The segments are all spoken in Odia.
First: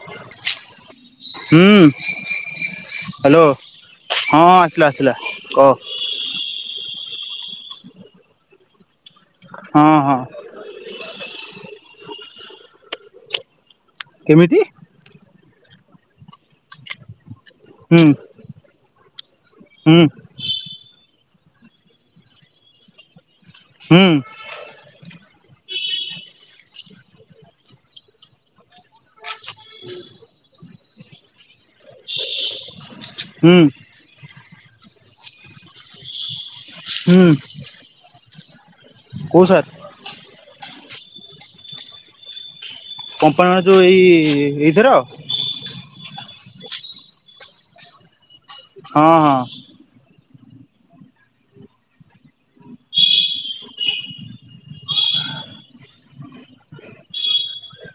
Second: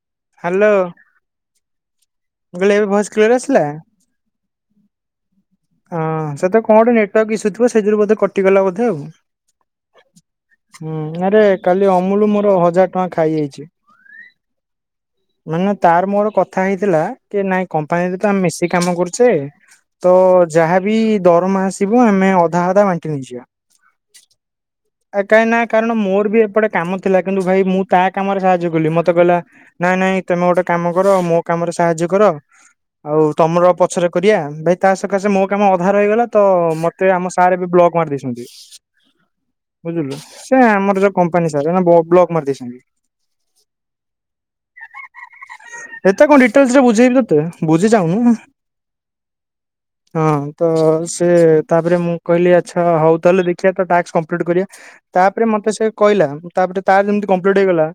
[inaudible] ହ୍ୟାଲୋ। ହୁଁ କହିଲି ଏବେ ଭଏସ କ୍ଲିୟର ହ୍ୟାଲୋ, ଆସିଲା? ହଁ ଆସିଲା ଆସିଲା କହ? ହଁ ସେତ ତ କଣ ଗୋଟେ ନେଟୱାର୍କ ଇସୁଥିବ ସେଇଥିରୁ ବୋଧେ କଟି ଗଲା ବୋଧେ ଆଉ। ହଁ ହଁ। ହୁଁ ଆରେ କାଲି ଅମୁଲ ମୋର ହଜାର ଟଙ୍କା ଖାଇଯାଇଛି। କେମିତି? ମାନେ ତାର ମୋର କଥା ହେଇଥିଲା କି ନାଇଁ ହୁଁ କମ୍ପାନୀରେ ତ ଆମେ ମିଶିକି କାମ କରୁଛେ ହୁଁ ତ ଯାହା ବିି ଦରମା ଆସିବ ଆମେ ଅଧା ଅଧା ବାଣ୍ଟି ନେଇଯିବା। ହୁଁ। ଆ କାହିଁ ନା କାରଣ ମୋର ବି ଏପଟେ କାମ ଥିଲା, କିନ୍ତୁ ଭାଇ ମୁଁ ତା କାମରେ ସାହାଯ୍ୟ କଲି ମତେ ମତ କହିଲା ନାଇଁ ନାଇଁ ତମେ ଗୋଟେ କାମ କର ମୋ କାମରେ ସାହାଯ୍ୟ କର। ଆଉ ହୁଁ ତମର ପଛରେ କରିଆ ଭାଇ ତା ସକାଶେ ମୋ କାମ ଅଧା ରହିଗଲା। ତ ମତେ ହୁଁ ଆମ ସାର୍ ଏବେ ବ୍ଲଗ ମାରି ଦେଇଛନ୍ତି। କୋଉ ସାର୍? ବୁଝିଲୁ ସେ ଆମର ଯୋଉ କମ୍ପାନୀ ସାର୍ ବ୍ଲକ ମାରି ଦେଇଛନ୍ତି। କମ୍ପାନୀର ଯୋଉ ଏଇ ଏଇଥର। ଏତେ କଣ ଡିଟେଲସ ରେ ବୁଝେଇବି ତତେ ବୁଝି ଯାଉନୁ। ହଁ ହଁ। ହଁ ତ ସେ ତାପରେ ମୁଁ କହିଲି ଆଚ୍ଛା ହଉ ତାହେଲେ ଦେଖିବା ଟାକ୍ସ କମ୍ପ୍ଲିଟ କରିବା। ତାପରେ ମତେ ସେ କହିଲା ତାପରେ ତାର ଯେମିତି କମ୍ପ୍ଲିଟ୍ ହେଇଗଲା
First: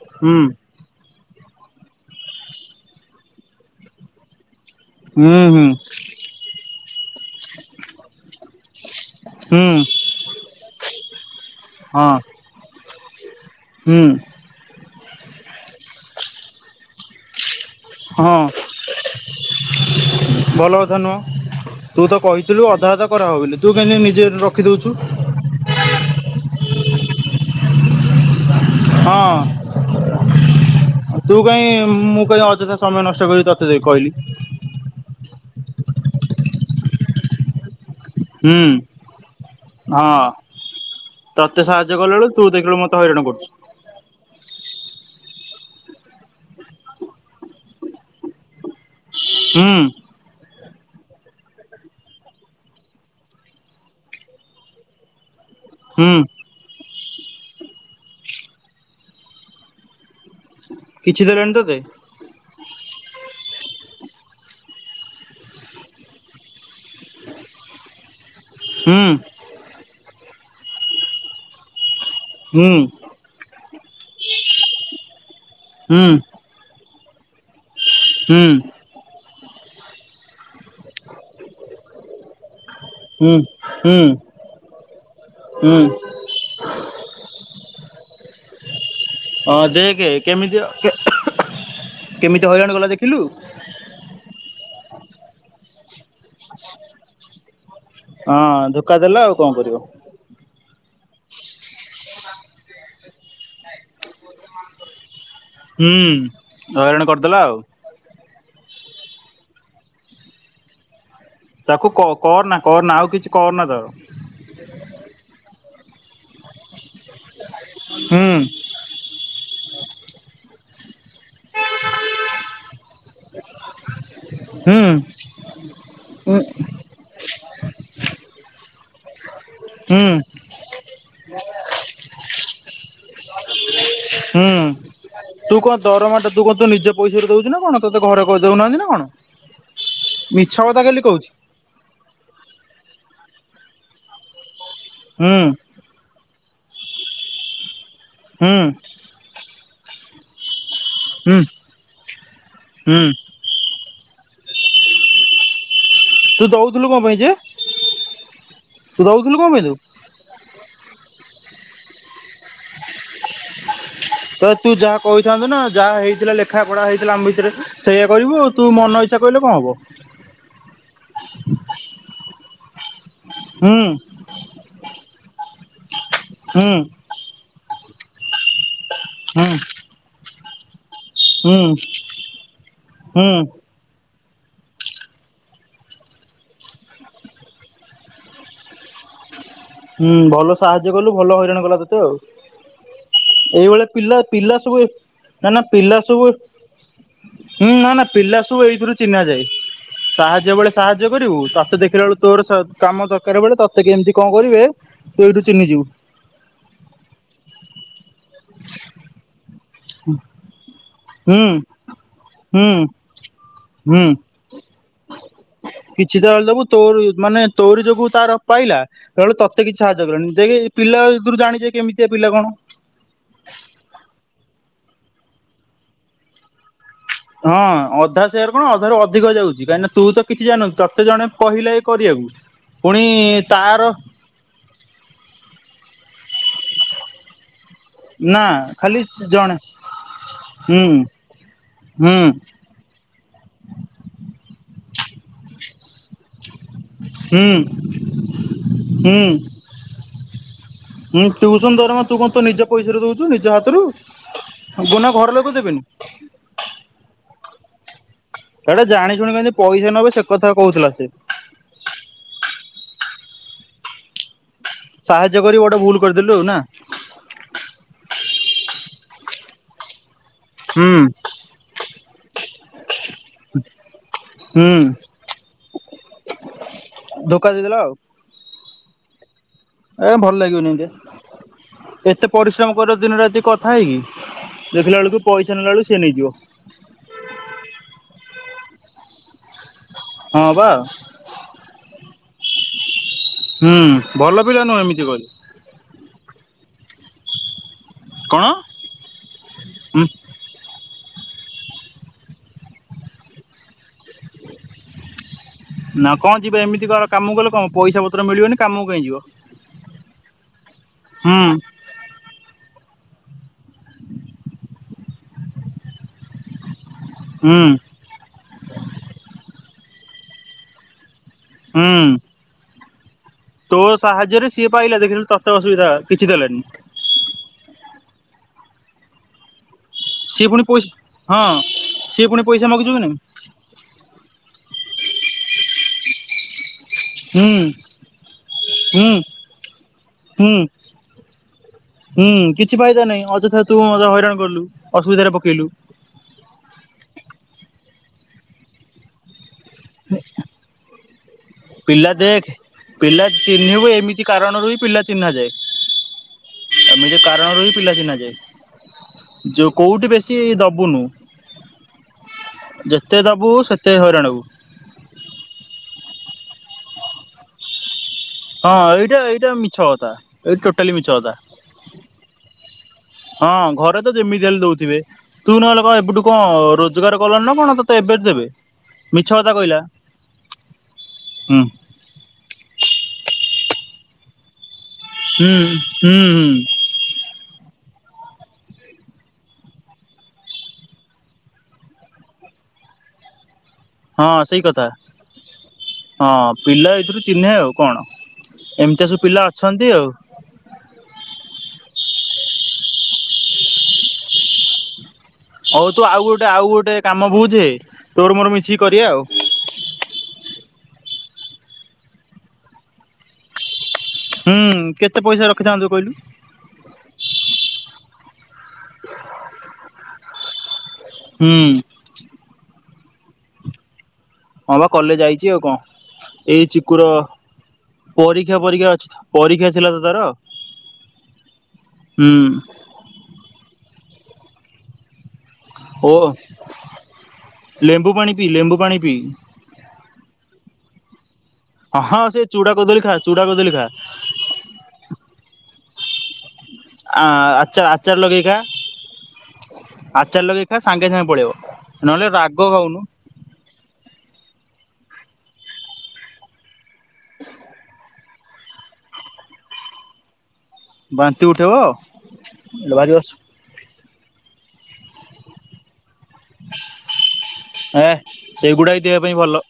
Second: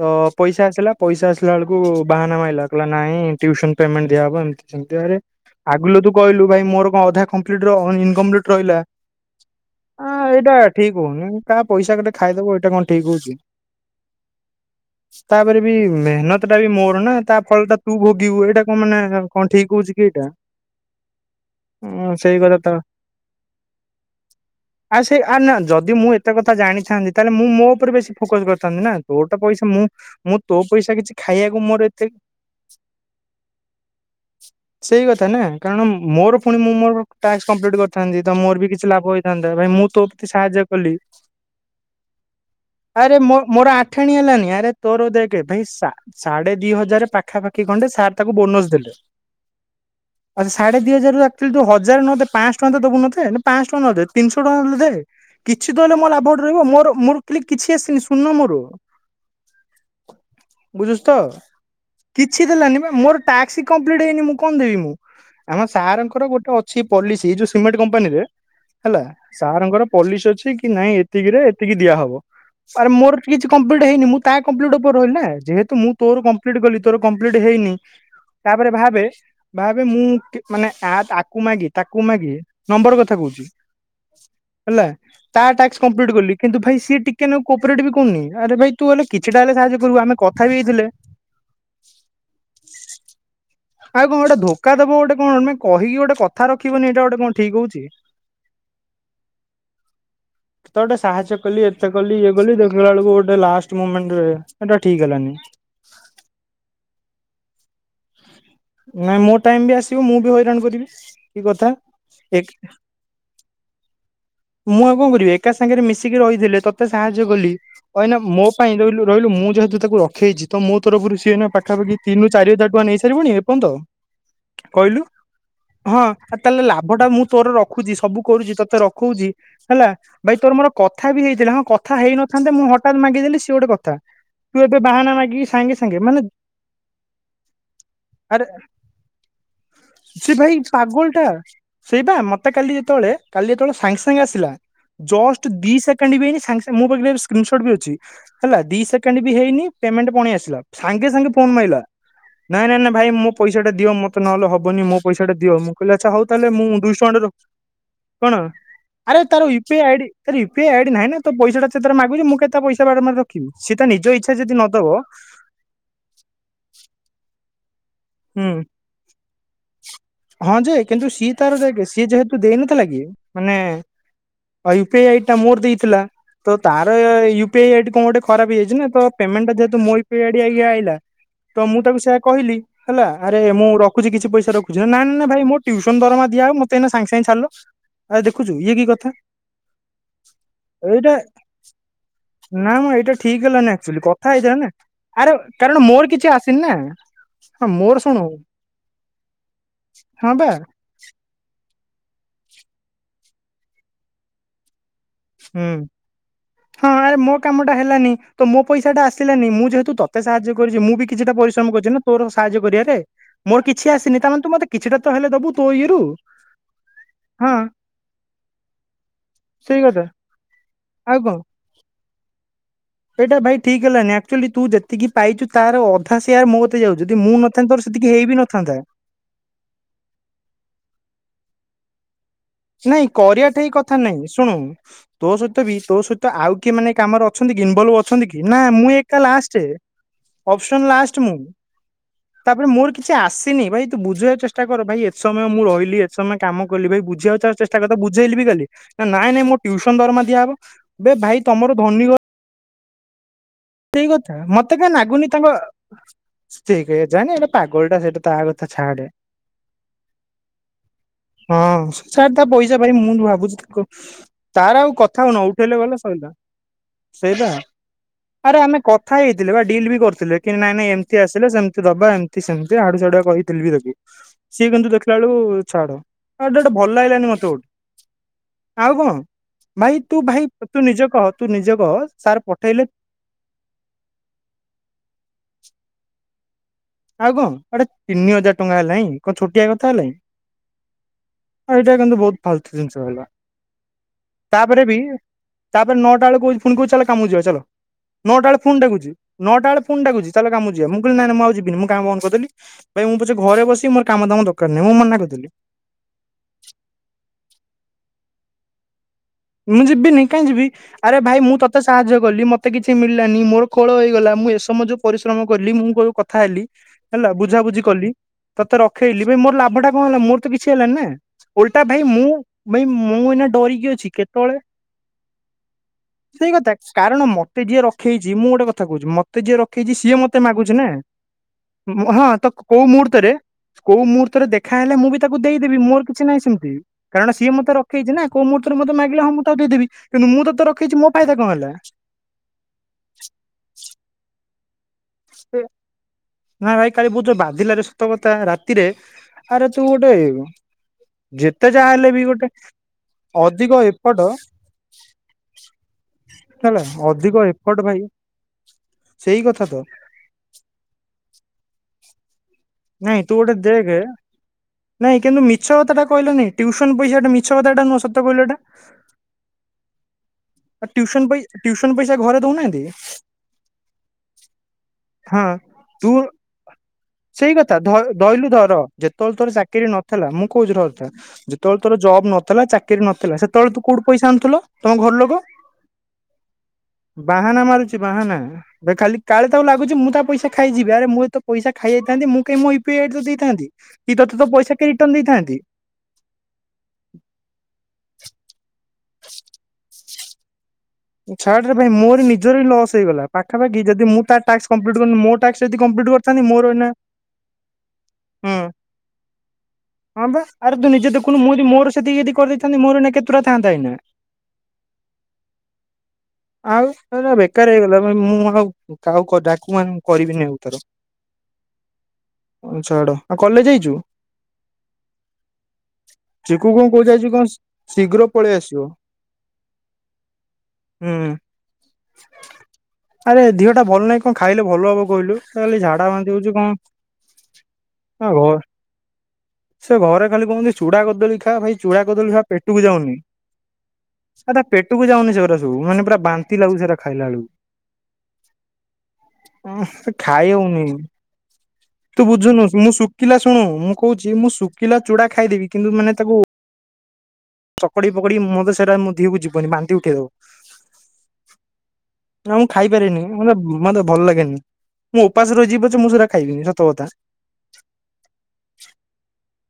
ତ ପଇସା ଆସିଲା। ପଇସା ଆସିଲା ବେଳକୁ ବାହାନା ମାଇଲା କହିଲା ନାଇଁ ଟ୍ୟୁସନ ପେମେଣ୍ଟ ଦିଆହବ ଏମତି। ସେମିତିରେ ହୁଁ ହୁଁ ହୁଁ ଆଗିଲ ତୁ କହିଲୁ ଭାଇ ମୋର କଣ ଅଧା କମ୍ପ୍ଲିଟର ଇନକମ୍ପ୍ଲିଟ ରହିଲା। ହୁଁ। ଆଁ ଏଇଟା ଠିକ ହଉନି କାହା ପଇସା ହଁ କେତେ ଖାଇଦବ ଏଇଟା କଣ ଠିକ ହଉଛି। ହୁଁ। ତାପରେ ବି ମେହନତ ଟା ବି ମୋର ନା ତା ଫଳ ତ ତୁ ହଁ ଭୋଗିବୁ ଏଇଟା କଣ ମାନେ କଣ ଠିକ କହୁଛି କି ଏଇଟା। ଭଲ କଥା ନୁହଁ। ତୁ ଉଁ ତ ସେଇ କଥା କହିଥିଲୁ ଅଧା ଅଧା କରା ହବ ବୋଲି ତୁ କେମିତି ନିଜେ ରଖିଦଉଛୁ। ଆ ସେ ଆର୍ ନା ଯଦି ମୁଁ ଏତେ କଥା ଜାଣିଥାନ୍ତି ତାହେଲେ ମୁଁ ମୋ ଉପରେ ବେଶୀ ଫୋକସ୍ କରି ଥାନ୍ତିନା ତୋଟା ହଁ ପଇସା ମୁଁ ମୁଁ ତୋ ପଇସା କିଛି ତୁ ଖାଇବାକୁ କାହିଁ ମୋର ଏତେ ଦେ କହିଲି। ସେଇ କଥା ନା କାରଣ ମୋର ଫୁଣି ମୁଁ ମୋର ଟାକ୍ସ କମ୍ପ୍ଲିଟ କର ଥାନ୍ତି ତ ମୋର ବି ହୁଁ କିଛି ଲାଭ ହେଇଥାନ୍ତା ଭାଇ ମୁଁ ତୋ ହଁ ପ୍ରତି ସାହାଯ୍ୟ କଲି ତତେ ସାହାଯ୍ୟ କଲା ବେଳୁ ତୁ ଦେଖିଲୁ ମତେ ଆରେ ହଇରାଣ କରୁଛୁ ମୋର ମୋର ଆ ଠେଣି ହେଲାନି ଆରେ ତୋର ଦେଖ କି ଭାଇ ସା ସାଢେ ଦି ହଜାର ପାଖାପାଖି ଖଣ୍ଡେ ସାର୍ ତାକୁ ବୋନସ ଦେଲେ। ହୁଁ। ଆଛା ସାଢେ ଦି ହଜାରରୁ ଆକ୍ଚୋଲି ତ ହଜାର ନ ଦେ ପାଅଁଶହ ଟଙ୍କା ଦବୁ ମତେ ନା ପାଅଁଶହ ଟଙ୍କା ନଦେ ତିନିଶ ଟଙ୍କା ତ ଦେ। କିଛି ତହଲେ ମୋର ହୁଁ ଲାଭ ଗୋଟେ ରହିବ ମୋର ମୋର କ କିଛି ଆସିନି ଶୂନ ମୋର। ବୁଝୁଚୁ ତ? କିଛି ଦେଲେଣି ତତେ କିଛି ଦେଲାନି ବା ମୋର ଟାକ୍ସ ହିଁ କମ୍ପ୍ଲିଟ ହେଇନି ମୁଁ କଣ ଦେବି ମୁଁ ଆମ ସାରଙ୍କର ଗୋଟେ ଅଛି ପଲିସି ଯୋଉ ସିମେଣ୍ଟ କମ୍ପାନୀରେ ହୁଁ ହେଲା ସାର ଙ୍କର ପଲିସ ଅଛି ଅଛି କି ନାଇଁ ଏତିକିରେ ଏତିକି ଦିଆହବ। ହୁଁ ଆରେ ମୋର କିଛି କମ୍ପ୍ଲିଟ ହେଇନି ମୁଁ ତା କମ୍ପ୍ଲିଟ ଉପରେ ରହିଲ ନା ଯେହେତୁ ମୁଁ ହୁଁ ତୋର କମ୍ପ୍ଲିଟ କଲି ତୋର କମ୍ପ୍ଲିଟ ହେଇନି ହୁଁ ତାପରେ ଭାବେ ନାବେ ମୁଁ ମାନେ ତାକୁ ମାଗି ତାକୁ ମାଗି। ନମ୍ବର କଥା ହୁଁ କହୁଚି ହୁଁ ହେଲା ତା ହୁଁ ଟ୍ୟକ୍ସ ଗଲି କିନ୍ତୁ ଭାଇ ସିଏ ଟିକେ ନାଗୁବି କୋପ୍ରେଟେ କରୁନି। ଆରେ ଭାଇ ତୁ ହେଲେ କିଛିଟା ହେଲେ ହଁ ସାହାଯ୍ୟ କରିବୁ ଦେଖେ ଆମେ କଥା ବି କେମିତି ହେଇଥିଲେ। କେମିତି ହଇରାଣ ଗଲା ଦେଖିଲୁ? ଆଉ କଣ ଗୋଟେ ଧୋକା ଦବୁ ଗୋଟେ କଣ କହିଲି ପା କଥା ରଖିବନି ଏଇଟା ଗୋଟେ କଣ ଠିକ ହଉଛି। ହଁ ଧୋକା ଦେଲା ଆଉ କଣ କରିବ ତତେ ଗୋଟେ ସାହାଯ୍ୟ କଲି ଏତେ କଲି ଇଏ କଲି ଦେଖିଲା ବେଳକୁ ଗୋଟେ ଲାଷ୍ଟ ମୁମେଣ୍ଟ ରେ ଏଇଟା ଠିକି ହେଲାନି। ହୁଁ ହଇରାଣ କରିଦେଲା ଆଉ। ନାଇଁ ମୋ ଟାଇମି ବି ଆସିବ ମୁଁ ବି ହଇରାଣ କରିବି। କି କଥା ତାକୁ ଏକ କରନା କରନା ଆଉ କିଛି କରନା ତାର ମୁଁ ଆଉ କଣ କରିବି ଏକା ସାଙ୍ଗରେ ମିଶିକି ରହିଥିଲେ ତ ତତେ ସାହାଯ୍ୟ କଲି କହଲାନା ହୁଁ ମୋ ପାଇଁ ରହିଲୁ ରହିଲୁ ମୁଁ ଯେହେତୁ ତାକୁ ରଖେଇଛି ତ ମୋ ତରଫରୁ ସିଏ ପାଖାପାଖି ତିନିରୁ ଜଚାରିଜାର ଟଙ୍କା ନେଇ ସାରିବନି ଏପଯ୍ୟ ତ। ହୁଁ କହିଲୁ ହଁ ଆ ହୁଁ ତାହେଲେ ଲାଭ ଲାଭଟା ମୁଁ ତୋର ରଖୁଛି ସବୁ କରୁଛି ତୋତେ ରଖୂଉଛି। ହେଲା ହୁଁ ଭାଇ ତୋର ମୋର କଥା ବି ହେଇଥିଲା ହଁ କଥା ହେଇନଥାନ୍ତେ ମୁଁ ହଠାତ୍ ମାଗିଦେଲି ସି ଗୋଟେ କଥା। ତୁ ଏବେ ବାହାନା ହୁଁ ମାଗିକି ତୁ ସାଙ୍ଗେ କଣ ସାଙ୍ଗେ ମାନେ ଦରମାଟ ତୁ କହଁତୋ ନିଜ ପଇସା ରେ ଦଉୁ ନା କଣ ତୋତେ କଣ ଘରେ ଆରେ କହିଦଉନାହାନ୍ତି ନା କଣ। ସେ ଭାଇ ମିଛ କଥା ଖାଲି ପାଗଳ ଟା। କହୁଛୁ ସେଇ ବା ମତେ କାଲି ଯେତେବେଳେ କାଲି ଯେତେବେଳେ ସାଙ୍ଗେ ସାଙ୍ଗେ ଆସିଲା ହୁଁ ଜଷ୍ଟ ଦି ସେ ସେକେଣ୍ଡ ବି ହେଇନି ସାଙ୍ଗ ସାଙ୍ଗ ମୋ ପାଖରେ ସ୍କ୍ରିିନସଟ୍ ବି ଅଛି ହୁଁ ହେଲା ଦିଇ ସେକଣ୍ଡ ବି ହେଇନି ପେମେଣ୍ଟ ପୁଣି ଆସିଲା। ସାଙ୍ଗେ ସାଙ୍ଗେ ହୁଁ ଫୋନ ମାଇଲା ନାଇଁ ନାଇଁ ନାଇଁ ହୁଁ ଭାଇ ମୁ ପଇସା ଟା ଦିଅ ମତେ ନହେଲେ ହବନି ମୋ ପଇସା ଟା ଦିଅ ମୁଁ କଇଲି ଆଚ୍ଛା ହଉ ତୁ ତାହେଲେ ମୁଁ ଦଉଥିଲୁ କଣ ଦୁଇଶହ ପାଇଁ ଖଣ୍ଡେ ଯେ କଣ ତୁ ଆରେ ଦଉଥିଲୁ ତାର କଣ ପାଇଁ ତୁ ୟୁିପି ଆଇଡି ତାର ୟୁିପିଆଇଡି ନାଇଁ ନା ତ ପଇସାଟା ସେତାର ମାଗୁଛି ମୁଁ କେ ପଇସାଟା ବାରମ୍ବର ରଖିବି ସେ ତା ନିଜ ଇଚ୍ଛାରେ ତ ଯଦି ତୁ ନଦବ ଯାହା କହିଥାନ୍ତୁ ଯାହା ହେଇଥିଲା ଲେଖା ପଢା ହେଇଥିଲା ଆମ ଭିତରେ ସେଇଆ କରିବୁଉ ହୁଁ ତୁ ମନ ଇଚ୍ଛା କହେ କଣ ହବ। ହଁ ଯେ କିନ୍ତୁ ସିଏ ତାର ଦେଖେ ସିଏ ଯେହେତୁ ଦେଇନଥିଲା କି ମାନେ ହୁଁ ୟୁପି ଆଇ ଡି ଟା ମୋର ଦେଇଥିଲା ତ ହୁଁ ତାର ୟୁପି ଆଇଡି କଣ ଗୋଟେ ଖରାପ ହେଇଯାଇଛି। ତ ହୁଁ ପ୍ରେମେଟା ଯେହେତୁ ମୋ ୟୁପି ଆଇଡି ଏଇ ଆଲା ହୁଁ ତ ମୁଁ ତାକୁ ସେଇଆ କହିଲି ହେଲା ହୁଁ। ଆରେ ମୁଁ ରଖଛି ପଇସା ରଖୁଛି ନା ନା ଭାଇ ମୋ ଟୁଉସନ ଦରମା ଦିଆ ହବ ମତେ ଏଇନା ସାଙ୍ଗେ ଛାଡ଼ିଲୁ। ଆରେ ଦେଖୁଛୁ ଇଏ କି କଥା ହୁଁ ଭଲ ସାହାଯ୍ୟ ଏଇଟା କଲୁ ଭଲ ହଇରାଣ କଲା ତତେ ଆଉ। ନା ମ ଏଇଟା ଠିକି ହେଲାାନି ଏଇଭଳିଆ ଆକ୍ଚୁଆଲି ପିଲା କଥା ହେଇଥିଲା ପିଲା ନା ସବୁ ଆରେ ନା ନା କାରଣ ପିଲା ମୋର ସବୁ କିଛି ଆସିନି ନା। ହଁ ହୁଁ ନା ମୋର ନା ଶୁଣୁ ପିଲା ସବୁ ଏଇଥିରୁ ଚିହ୍ନା ଯାଏ ହଁ ବା ସାହାଯ୍ୟ ବେଳେ ସାହାଯ୍ୟ କରିବୁ ତତେ ଦେଖିଲା ଏଳୁ ତୋର କାମ ଦରକାର ବେଳେ ତତେ କେମିତି କଣ କରିବେ ତୁ ଏଇଠୁ ହୁଁ ଚିହ୍ନିଯିବୁ ହଁ ଆରେ ମୋ କାମ ଟା ହେଲାନି ତ ମୋ ପଇସା ଟା ଆସିଲାନି ମୁଁ ଯେହେତୁ ତତେ ସାହାଯ୍ୟ କରିଛି ମୁଁ ବି କିଛିଟା ହୁଁ ପରିଶ୍ରମ କରିୁଛି ନା ତୋର ସାହାଯ୍ୟ ହୁଁ କରିବାରେ ମୋର କିଛି ହୁଁ ଆସିନି ତାମାନେ ତୁ ମତେ କିଛିଟା ତ ହେଲେ ଦବୁ ତୋ ଇଏରୁ କିଛିତ ହେଲେ ଦେବୁ ତୋରି ମାନେ ହଁ ତୋରି ଯୋଗୁ ତାର ପାଇଲା ଏତେଳୁ ତତେ କିଛି ସେଇ କଥା ସାହାଯ୍ୟ କଲେଣି ଯେ ଆଉ କଣ ପିଲାରୁ ଜାଣିଛ କେମିତିଆ ପିଲା କଣ। ଏଇଟା ଭାଇ ଠିକି ହେଲାନି ଆକ୍ଚୁଆଲି ତୁ ଯେତିକି ପାଇଛୁ ତାର ଅ ତା ସେୟା ମୋକତିକି ଯାଉଚି ଯଦି ମୁଁ ହଁ ନଥାନ୍ତି ତୋର ସେତିକି ଅଧା ହେଇ ବି ସେୟାର କଣ ନଥାନ୍ତା। ଅଧାରୁ ଅଧିକ ଯାଉଛି କାହିଁକିନା ତୁ ତ କିଛି ଜାଣି ନଥିଲୁ ତତେ ଜଣେ କହିଲେ ଏ କରିବାକୁ କିଛି ପୁଣି ନାଇଁ କରିବା ଠେଇଁ ତାର କଥା ନାଇଁ। ଶୁଣୁ ତୋ ସହିତ ବି ତୋ ସହିତ ଆଉ କିଏ ମାନେ କାମରେ ଅଛନ୍ତି କି ଇନଭଲଭ ଅ ଛନ୍ତି କି ନା ମୁ ଖାଲି ଏକା ଜଣେ ଲାଷ୍ଟେ ଅପସନ ହୁଁ ଲାଷ୍ଟ ମୁ ହୁଁ ତାପରେ ମୋର କି କିଛି ଆସିନି ଭାଇ ତୁ ବୁଝେଇବାକୁ ଚେଷ୍ଟା କର ଭାଇ ଏତେ ସମୟ ମୁଁ ରହିଲି ଏତେ ସମୟ କାମ କଲି ଭାଇ ବୁଝିବାକୁ ହୁଁ ଚେଷ୍ଟାକରି ତାକୁ ବୁଝେଇଲି ବି କାଲି ହୁଁ ନାଇଁ ନାଇଁ ମୋ ଟୁୟୁସନ ଦରମା ଦିଆ ହବ ହୁଁ ଭାଇ ଟ୍ୟୁସନ ତମର ଦରମା ଧନୀ ତୁ ଘ କଣ ତୋ ନିଜ ପଇସା ରୁ ଦଉଛୁକି ନିଜ ହାତରୁ କଥା ବୁନା ଘର ଲୋକ ଦେବେ। ଶ୍ ଠିକ୍ କେଜାଣି ଏଟା ପାଗଳଟା ସେଇଟା। ତା କଥା ଏଇଟା ଛାଡେ। ଜାଣି ଶୁଣି କେମିତି ପଇସା ନେବେ ସେ କଥା କହୁଥିଲା ସେ। ହଁ ଛାଡ ତା ପଇସା ଭାଇ ମୁଁ ବି ଭାବୁଛି ତାକୁ ତାର ଆଉ କଥା ସାହାଯ୍ୟ ନ କରି ଗୋଟେ ଉଠେଇଲେ ଭୁଲ ଗଲା ସଇଲା କରିଦେଲୁ ଆଉ ନା ସେଇପା। ଆରେ ଆମେ କଥା ହେଇଥିଲେ ବା ଡିଲ୍ ବି କରିଥିଲେ। କି ନାଇଁ ନାଇଁ ଏମିତି ହୁଁ ଆସିଲେ ସେମିତି ଦବା ଏମିତି ସେମିତି ଆଡୁ ସାଡୁଆ କହିଥିଲି ବି ତାକୁ ସିଏ ହୁଁ। କିନ୍ତୁ ଦେଖିଲାବେଳୁ ଛାଡ ଏଟା ଗୋଟେ ଭଲ ଲାଗିଲାନି ମତେ ଧୋକା ଗୋଟେ। ଦେଇଦେଲା ଆଉ ଆଉ କଣ ଭାଇ ଏ ତୁ ଭଲ ଭାଇ ଲାଗିବନି ତୁ ଏମିତିଆ ନିଜେ କହ ତୁ ନିଜେ କହ ଏତେ ସାର୍ ପରିଶ୍ରମ ପଠେଇଲେ କର ଦିନ ରାତି କ କଥା ହେଇକି ଦେଖିଲା ବେଳକୁ ପଇସା ନେଲା ବେଳକୁ ସେ ନେଇଯିବ। ଆଉ କଣ ଗୋଟେ ତିନି ହଜାର ଟଙ୍କା ହେଲାଣି କଣ ଛୋଟିଆ କ୍ ହଁ ପା। ଏଇଟା କିନ୍ତୁ ବହୁତ ଫାଲତୁ ଜିନିଷ ହେଲା। ହୁଁ ଭଲ ପିଲା ନୁହଁ ତାପରେ ବି ଏମିତି କହିଲେ ତାପରେ ନଅଟା ବେଳେ କହୁଛି ପୁଣି କହୁଛି ଚାଲ କାମକୁ ଯିବା ଚାଲ କଣ ନଅଟା ବେଳେ ଫୁଣି ଡାକୁଛି ନଅଟା ବେଳେ ହୁଁ ଫୁଣି ଡାକୁଚି ଚାଲ କାମକୁ ଯିବା ମୁଁ କହିଁଲି ନାଇଁ ନାଇଁ ମୁଁ ଆଉ ଯିବିନି ମୁଁ କାମ ବନ୍ଦ କରିଦେଲି। ଭାଇ ମୁଁ ପଛେ ଘରେ ବସିବି ମୋର କାମ ଦାମ ଦରକାର ନାହିଁ ମୁଁ ମନା କରିଦେଲି। ନା କଣ ଯିବେ ଏମିତି କର କାମକୁ ଗଲେ କଣ ପଇସା ପତ୍ର ମିଳିବନି କାମକୁ କାଇଁ ଯିବ। ମୁଁ ଯିବିନି କାଇଁ ଯିବି ଆରେ ଭାଇ ହୁଁ ମୁଁ ତ ତେ ସାହାଯ୍ୟ କଲି ମତେ କିଛି ମିଳିଲାନି ମୋର ଖୋଳ ହେଇଗଲା। ମୁଁ ଏ ସମୟ ଯୋଉ ପରିଶ୍ରମ କଲି ମୁଁ କୋଉ କଥା ହେଲି ହେଲା ହୁଁ ବୁଝାବୁଝି କଲି ତତେ ରଖେଇଲି। ଭାଇ ମୋର ଲାଭ ଟା କଣ ହେଲା ମୋର ତ କିଛି ହେଲାନି ନା। ଓଲଟା ହୁଁ ଭାଇ ମୁଁ ଭାଇ ମୁଁ ଏଇନା ଡ଼ରିକି ଅଛି କେ ଯୋଉରା ସିଏ ପାଇଲା ଦେଖିଲେ ତତେ ଅସୁବିଧା କିଛି ସେଇ ଦେଲାନି। କଥା କାରଣ ମତେ ଯିଏ ରଖେଇଛି। ମୁ ଗୋଟେ କହୁଛି ମତେ ଯିଏ ରଖେଇଛି ସେ ସିଏ ମତେ ପୁଣି ମାଗୁଛି ନା ପଇସା ହଁ ହଁ ସିଏ ପୁଣି ତ ପଇସା କୋଉ ମାଗୁଛୁ କି ନାଇଁ ମୁହୂର୍ତ୍ତରେ କୋଉ ମୁହୂର୍ତ୍ତରେ ଦେଖାହେଲେ ମୁଁ ବି ତାକୁ ଦେଇଦେବି ମୋର କିଛି ନାହିଁ ସେମିତି। କାରଣ ସିଏ ହୁଁ ମତେ ରଖେଇଛି ନା କୋଉ ମୁହୂର୍ତ୍ତରେ ମତେ ହୁଁ ମାଗିଲା ହଁ ତାକୁ ଦେଇଦେବି। କିନ୍ତୁ ମୁଁ ହୁଁ ତତେ ରଖେଇଛି ମୋ ଫାଇଦା କଣ ହେଲା? ହୁଁ କିଛି ଫାଇଦା ନାହିଁ। ଅଯଥାରେ ତୁ ମତେ ହଇରାଣ କଲୁ ଅସୁବିଧାରେ ପକେଇଲୁ। ନା ଭାଇ କାଲି ବହୁତ ଜୋର ବାଧିଲାରେ ସତ କଥା ରାତିରେ ଆରେ ତୁ ଗୋଟେ ଯେ ପିଲା ଦେଖ ପିଲା ଚିହ୍ନିବୁ ଏପଟ ଏମିତି କାରଣରୁ ହି ପିଲା ଚିହ୍ନା ଯାଏ। ହେଲା ଏମିତି ଅଧିକ କାରଣରୁ ହି ଏପଟ ପିଲା ଭାଇ ଚିହ୍ନା ସେଇ ଯାଏ। କଥା ତ ଯୋଉ କୋଉଠି ବେଶୀ କିଛି ଦୋବୁନୁ ନାଇଁ ଯେତେ ତୁ ଦବୁ ଗୋଟେ ସେତେ ଦେଖେ ହଇରାଣ ହୋବୁ। ନାଇଁ କିନ୍ତୁ ମିଛ କଥାଟା କହିଲୁନୀ ଟ୍ୟୁସନ ପଇସାଟା ମିଛ କଥାଟା ନୁହଁ ସ ହଁ ଏଇଟା ଏଇଟା ମିଛ କଥା। ଏଇଟା ଟୋଟାଲି ମିଛ ଟ୍ୟୁସନ କଥା ପଇ ଟ୍ୟୁସନ ପଇସା ଘରେ ଦଉନାହାନ୍ତି କି? ହଁ ଘରେ ତ ଯେମିତି ହେଲେ ଦୋଉଥିବେ ହଁ ତୁ ନହେଲେ କଣ ତୁ ଏବେଠୁ କଣ ରୋ ସେଇ କଥା ଧ ଧଇଲୁ ଧର ମିଛ ଯେତେବେଳେ କଥା ତୋର କହିଲା। ଚାକିରି ନଥିଲା ମୁଁ କହୁଛିି ରହିଁଥା ହୁଁ ଯେତେବେଳେ ତୋର ଜବ୍ ନଥିଲା ଚାକିରି ନଥିଲା ସେତେବେଳେ ତୁ କୋଉଠୁ ପଇସା ଆଣୁଥିଲ ତମ ଘର ଲୋକ ହୁଁ ହୁଁ ହୁଁ। ବାହାନା ମାରୁଛି ବାହାନା। ଭାଇ ଖାଲି କାଳେ ତାକୁ ଲାଗୁଛି ମୁଁ ତା ପଇସା ଖାଇଯିବି ଆରେ ମୁଁ ଯଦି ତୋ ପଇସା ଖାଇ ଯାଇଥାନ୍ତି ମୁଁ କାହିଁ ମୋ ୟୁି ପି ଆଇଡି ତତେ ଦେଇଥାନ୍ତି କି ହଁ ତୋତେ ତୋ ସେଇ ପଇସା କଥା। କାଇଁ ରିଟର୍ନ ଦେଇଥାନ୍ତି। ହଁ ପିଲା ଏଥିରୁ ଚିହ୍ନେ ଆଉ କଣ ଏମିତି ସବୁ ପିଲା ଅଛନ୍ତି ଆଉ। ଛାଡ଼ରେ ଭାଇ ମୋର ନିଜର ହିଁ ଲସ୍ ହେଇଗଲା ପାଖପାଖି ଯଦି ମୁଁ ତା ଟାସ୍କ କଂପ୍ଲିଟ୍ କରିନି ମୋ ଟାସ୍କ ଯଦି ହଉ ତୁ କମ୍ପ୍ଲିଟ ଆଉ କରିଥାନ୍ତି ଗୋଟେ ମୋର ଆଉ ଏଇନା ଗୋଟେ କାମ ବୁଝେ ତୋର ହୁଁ ମୋର ମିଶିକି କରିବା ଆଉ। ହଁ ବା ଆରେ ତୁ ନିଜେ ଦେଖୁନୁଁ ମୁ ଯଦି ମୋର ସେତିକି ଯଦି କରି ଦେଇଥାନ୍ତି ମୋର ଏନା କେତୁଟା ଥାନ୍ତା ଏଇନା। ହୁଁ କେତେ ପଇସା ରଖିଥାନ୍ତୁ କହିଲୁ। ଆଉ ଏରା ବେକାର ହେଇଗଲା ମୁଁ ଆଉ କାହାକୁ କ ଡାକ ଉ ଆ କରିବିନି ଆଉ ତାର। ହୁଁ। ହଁ ଛାଡ଼ ଆଉ କଲେଜ ଯାଇଛୁ? ହଁ ବା କଲେଜ ଆଇଚି ଆଉ କଣ। ଏଇ ଚିକୁ କଣ ଚିକୁର କହୁଛି ଆଜି କଣ ଶୀଘ୍ର ପଳେଇ ପରୀକ୍ଷା, ଆସିବ। ପରୀକ୍ଷା ଅଛି ପରୀକ୍ଷା ଥିଲା ତ ତାର। ହୁଁ ହୁଁ ଆରେ ଦେହ ଟା ଭଲ ନାହିଁ କଣ ଖାଇଲେ ଭଲ ହବ କହିଲୁ? ଖାଲି ଝାଡ଼ା, ଓ ବାନ୍ତି ହଉଚି ଲେମ୍ବୁ କଣ ପାଣି ଘ ପିଇ ଲେମ୍ବୁ ପାଣି ପିଇ ସେ ଘରେ ଖାଲି କହୁଚନ୍ତି ଚୁଡ଼ା, କଦଳୀ ଖାଆ ଭାଇ। ଚୁଡ଼ା, ହଁ କଦଳୀ ଶଳା ସେ ଚୁଡା ପେଟକୁ କଦଳୀ ଯାଉନି। ଖା ଚୁଡା କଦଳୀ ଖା ପେଟକୁ ଯାଉନି ସେଗୁରା। ମାନେ ପୁରା ବାନ୍ତି ଲାଗୁଚି ହେରା ଖାଇଲା ଆ ବେଳକୁ। ଆଚାର ଆଚାର ଲଗେଇ ଖା ଉଁ ଆଚାର ଲଗେଇ ଖା ଖାଇହଉନି। ସାଙ୍ଗେ ସାଙ୍ଗେ ପଳେଇବ ତୁ ନହେଲେ ରାଗ ବୁଝୁନୁ ମୁଁ ଖାଉନୁ ଶୁଖିଲା ଶୁଣୁ ମୁଁ କହୁଚି ମୁଁ ଶୁଖିଲା ଚୁଡ଼ା ଖାଇଦେବି କିନ୍ତୁ ମାନେ ତାକୁ [inaudible] ଚକଡି ପକଡି କି ମତେ ସେଇଟା ମୋ ଦିହକୁ ଯିବନି ବାନ୍ତି ଉଠେଇବ। ବାନ୍ତି ଉଠେଇବ? ନା ମୁଁ ଭାରି ଖାଇପାରେନି ଅସୁ ମତେ ମତେ ଭଲ ଲାଗେନି। ମୁଁ ଉପାସ ରହି ଯିବି ପଛେ ମୁଁ ସେରା ଖାଇବିନି ସତ କଥା। ଏ ସେଇଗୁଡ଼ା ହିଁ ଦେହ ପାଇଁ ଭଲ।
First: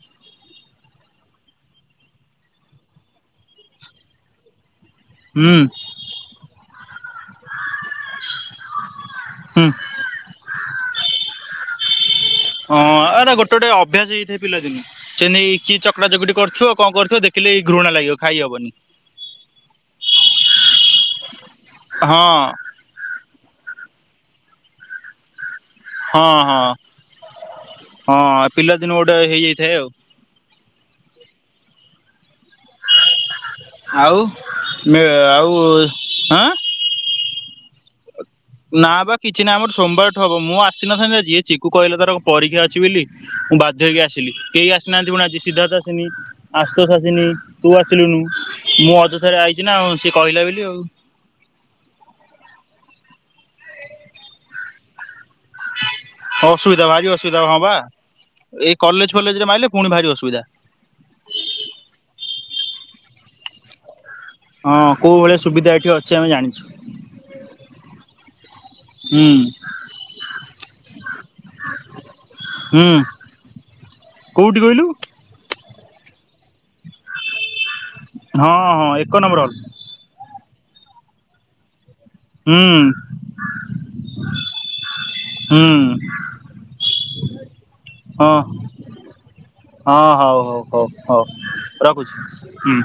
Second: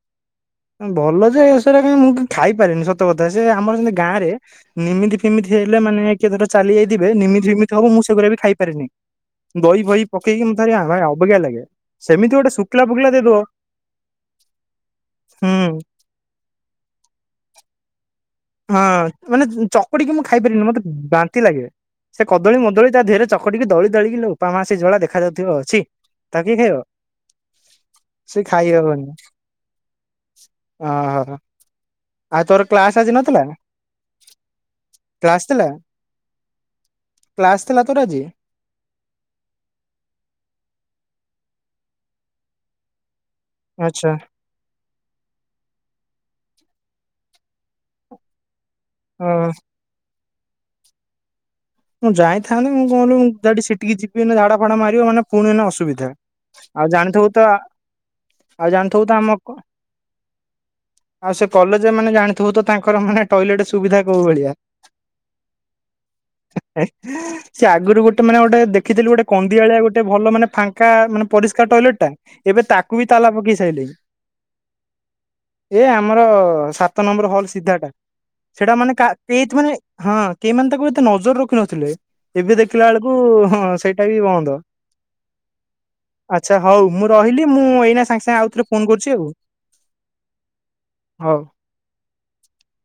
ଭଲ ଯେ ସେରା କାଇଁ ମୁଁ ଖାଇପାରେନି ସତ କଥା। ସେ ଆମର ସେମିତି ଗାଁରେ ନିମି ତି ହୁଁ ହେଲେ ମାନେ କିଏ ଧର ଚାଲି ଯାଇଥିବେ ନିମିତି ଫିମିତି ହବ ମୁଁ ସେଗୁରା ବି ଖାଇପାରେନି। ହୁଁ ଦହି ଫଇ ପକେଇକି ମତେ ଭାରି ଅବାଗିଆ ଲାଗେ। ସେମିତି ଗୋଟେ ହଁ ଶୁଖିଲା ଫୁକିଲା ଏରା ଦେଇଦବ ଗୋଟେ ଗୋଟେ ଅଭ୍ୟାସ ହେଇଥାଏ। ପିଲା ଦିନୁ। ସେଥିପାଇଁ ହୁଁ କିଏ ଚକଟା ଚକଟି କରିଥିବ କଣ କରିଥିବ ଦେଖିଲେ ଘୃଣା ଲାଗିବ। ଖାଇ ହବନି। ହଁ ମାନେ ଚକୁଡି କି ମୁଁ ଖାଇପାରିନି ମତେ ବାନ୍ତି ଲାଗେ। ହଁ ସେ କଦଳୀ ମଦଳୀ ତା ଦିହରେ ଚ ଟିକି ଦଳି ଦାଳିକି ଲୋ ବୋପା ମା ସେ ଯୋଉ ଭଳିଆ ଦେଖାଯାଉଥିବ ଛି। ହଁ ତାକୁ କିଏ ହଁ। ଖାଇବ ସେ ହଁ ଖାଇ ପିଲାଦିନୁ ହବନି ଗୋଟେ ହେଇଯାଇଥାଏ ଆଉ। ଓହୋ। ଆଉ ତୋର କ୍ଲାସ ଆଜି ନଥିଲା? ଆଉ ମେ ଆଉ ଆଁ କ୍ଲାସ ଥିଲା ତୋର ଆଜି? ନା ବା କିଛି ନାହିଁ ଆମର ସୋମବାର ଠୁ ହବ। ମୁଁ ଆସିନଥାନ୍ତି ଆଜି ଚିକୁ କହିଲା ତାର ପରୀକ୍ଷା ଅଛି ବୋଲି। ମୁଁ ବାଧ୍ୟ ହେଇକି ଆଚ୍ଛା ଆସିଲି। କେହି ଆସିନାହାନ୍ତି ପୁଣି ଆଜି ସିଦ୍ଧାର୍ଥ ଆସିନି ଆଶୁତୋଷ ଆସିନି ତୁ ଆସିଲୁନୁ ମୁଁ ଚିକୁ ସାଙ୍ଗରେ ରେ ହଁ। ଆଇଚି ନା ଆଉ ସିଏ କହିଲା ବୋଲି ଆଉ। ମୁଁ ଯାଇଥାନ୍ତି ମୁଁ କଣ କହିଲୁ ଡାଇରେକ୍ଟ ସେଠିକି ଯିବି ଏଇନେ ଝାଡ଼ା ଫାଡା ମାରିବ ମାନେ ପୁଣି ଏଉନା ଅସୁବିଧା। ଅସୁବିଧା ଆଉ ଭାରି ଜାଣିଥିବୁ ଅସୁବିଧା ତ ହଁ ବା ଆଉ ଏଇ ଜାଣିଥିବୁ ତ କଲେଜ ଆମ କ ଫଲେଜରେ ମାଇଲେ ପୁଣି ଭାରି ଅସୁବିଧା। ଆଉ ସେ କଲେଜ ମାନେ ଜାଣିଥିବ ତ ତାଙ୍କର ମାନେ ଟଏଲେଟ ସୁବିଧା କୋଉ ଭଳିଆ। ହଁ କୋଉ ଭଳିଆ ସୁବିଧା ଏଠି ଅଛି ଆମେ ଜାଣିଚୁ। [inaudible] ସେି ଆଗରୁ ଗୋଟେ ମାନେ ଗୋଟେ ଦେଖିଥିଲୁ ହୁଁ ଗୋଟେ କନ୍ଦିଆଳିଆ ଗୋଟେ ଭଲ ମାନେ ଫାଙ୍କା ମାନେ ପରିଷ୍କାର ଟଏଲେଟ ଟା। ଏବେ ହୁଁ ତାକୁ ବି ତାଲା ପକେଇ ସାଇଲେ। କୋଉଠି କହିଲୁ? ଏ ଆମର ସାତ ନମ୍ବର ହଲ ସିଧାଟା। ହଁ ସେଟା ହଁ ମାନେ କା ଏକ ନମ୍ବର ହଲ୍। [unintelligible] ମାନେ ହଁ କେହି ମାନେ ତାକୁ ଏତେ ନଜର ରଖି ନଥିଲେ। ଏବେ ହୁଁ ଦେଖିଲା ବେଳକୁ ହଁ ସେଇଟା ବି ବନ୍ଦ। ହୁଁ। ଆଚ୍ଛା ହଉ ମୁଁ ରହିଲି ମୁଁ ଏଇନା ସାଙ୍ଗେ ହଁ ସାଙ୍ଗେ ଆଉଥରେ ଫୋନ କରୁଚି ଆଉ। ହଁ ହଉ ହଉ ହଉ ହଉ ରଖୁଚି ହୁଁ।